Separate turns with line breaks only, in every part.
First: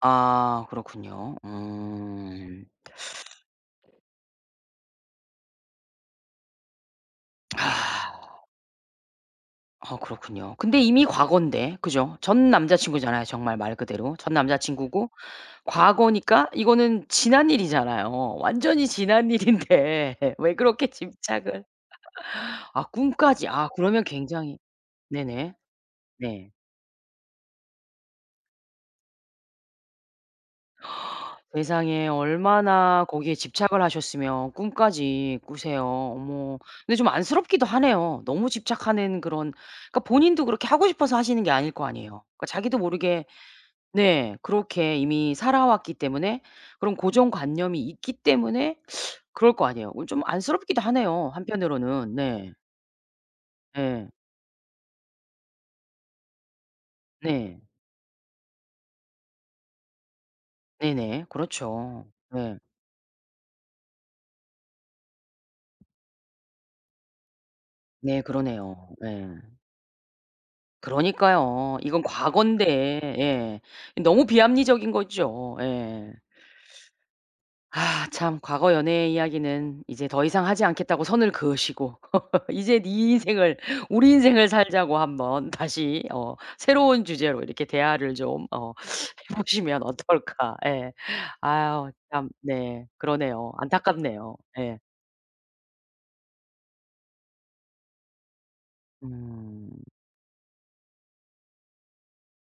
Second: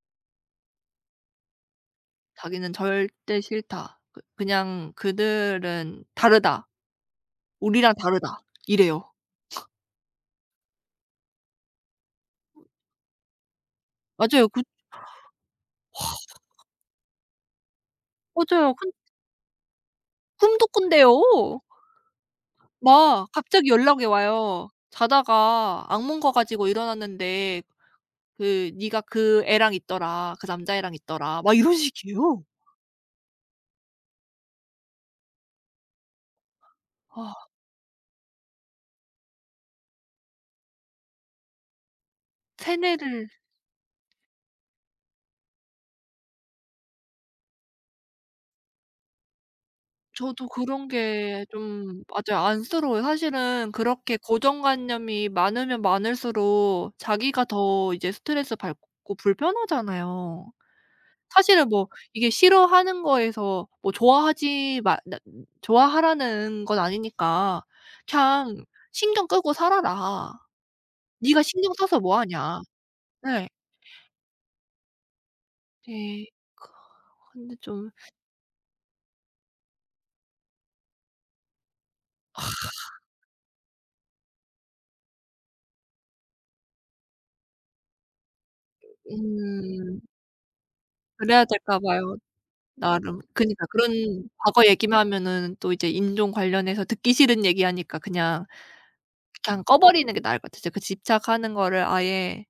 아 그렇군요. 음.
자기는 "절대 싫다." 그 그냥 "그들은 다르다. 우리랑
아.
다르다." 이래요.
아 그렇군요. 근데 이미 과거인데. 그죠? 전 남자 친구잖아요, 정말 말 그대로. 전
맞아요.
남자
그
친구고 과거니까 이거는 지난 일이잖아요.
맞아요.
완전히
근
지난 일인데 왜
꿈도
그렇게
꾼대요.
집착을. 아
막
꿈까지.
갑자기
아 그러면
연락이
굉장히
와요.
네네.
"자다가 악몽 꿔
네.
가지고 일어났는데 그 네가 그 애랑 있더라. 그 남자애랑 있더라." 막 이런
세상에
식이에요.
얼마나 거기에 집착을 하셨으면 꿈까지 꾸세요. 어머 근데 좀
아.
안쓰럽기도 하네요. 너무 집착하는 그런 그러니까 본인도 그렇게 하고 싶어서 하시는 게 아닐 거 아니에요. 그 자기도 모르게
세뇌를
네 그렇게 이미 살아왔기 때문에 그런 고정관념이 있기 때문에 그럴 거 아니에요. 어 좀
저도
안쓰럽기도
그런
하네요,
게 좀
한편으로는.
맞아요.
네.
안쓰러워요. 사실은
예.
그렇게 고정관념이 많으면 많을수록 자기가
네.
더 이제 스트레스받고 불편하잖아요.
네네.
사실은 뭐
그렇죠.
이게
예.
싫어하는 거에서 뭐 좋아하지 마 나 좋아하라는 건 아니니까
네
그냥 "그냥
그러네요.
신경
예.
끄고 살아라. 네가 신경
그러니까요.
써서
이거는
뭐 하냐."
과거인데.
네.
예. 너무 비합리적인 거죠. 예.
네. 그 근데 좀
아 참 과거 연애의 이야기는 이제 더 이상 하지 않겠다고 선을 그으시고 "이제 네 인생을 우리 인생을 살자."고 한번 다시 어 새로운 주제로 이렇게 대화를 좀 어 해 보시면
으음.
어떨까. 예
그래야 될까
아유
봐요,
참 네
나름.
그러네요.
그니까 그런
안타깝네요.
과거
예.
얘기만 하면은 또 이제 인종 관련해서 듣기 싫은 얘기하니까 그냥 그냥
음.
꺼 버리는 게 나을 것 같아. 진짜 그 집착하는 거를 아예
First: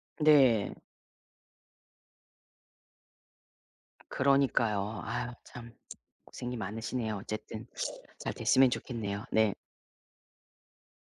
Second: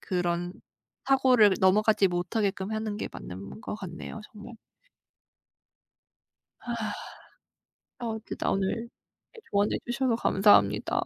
그런
네.
사고를 넘어가지 못하게끔 하는 게 맞는 것 같네요, 정말.
그러니까요. 아유 참 고생이 많으시네요. 어쨌든
아
잘
어쨌든 오늘
됐으면
이렇게
좋겠네요. 네.
조언해 주셔서 감사합니다.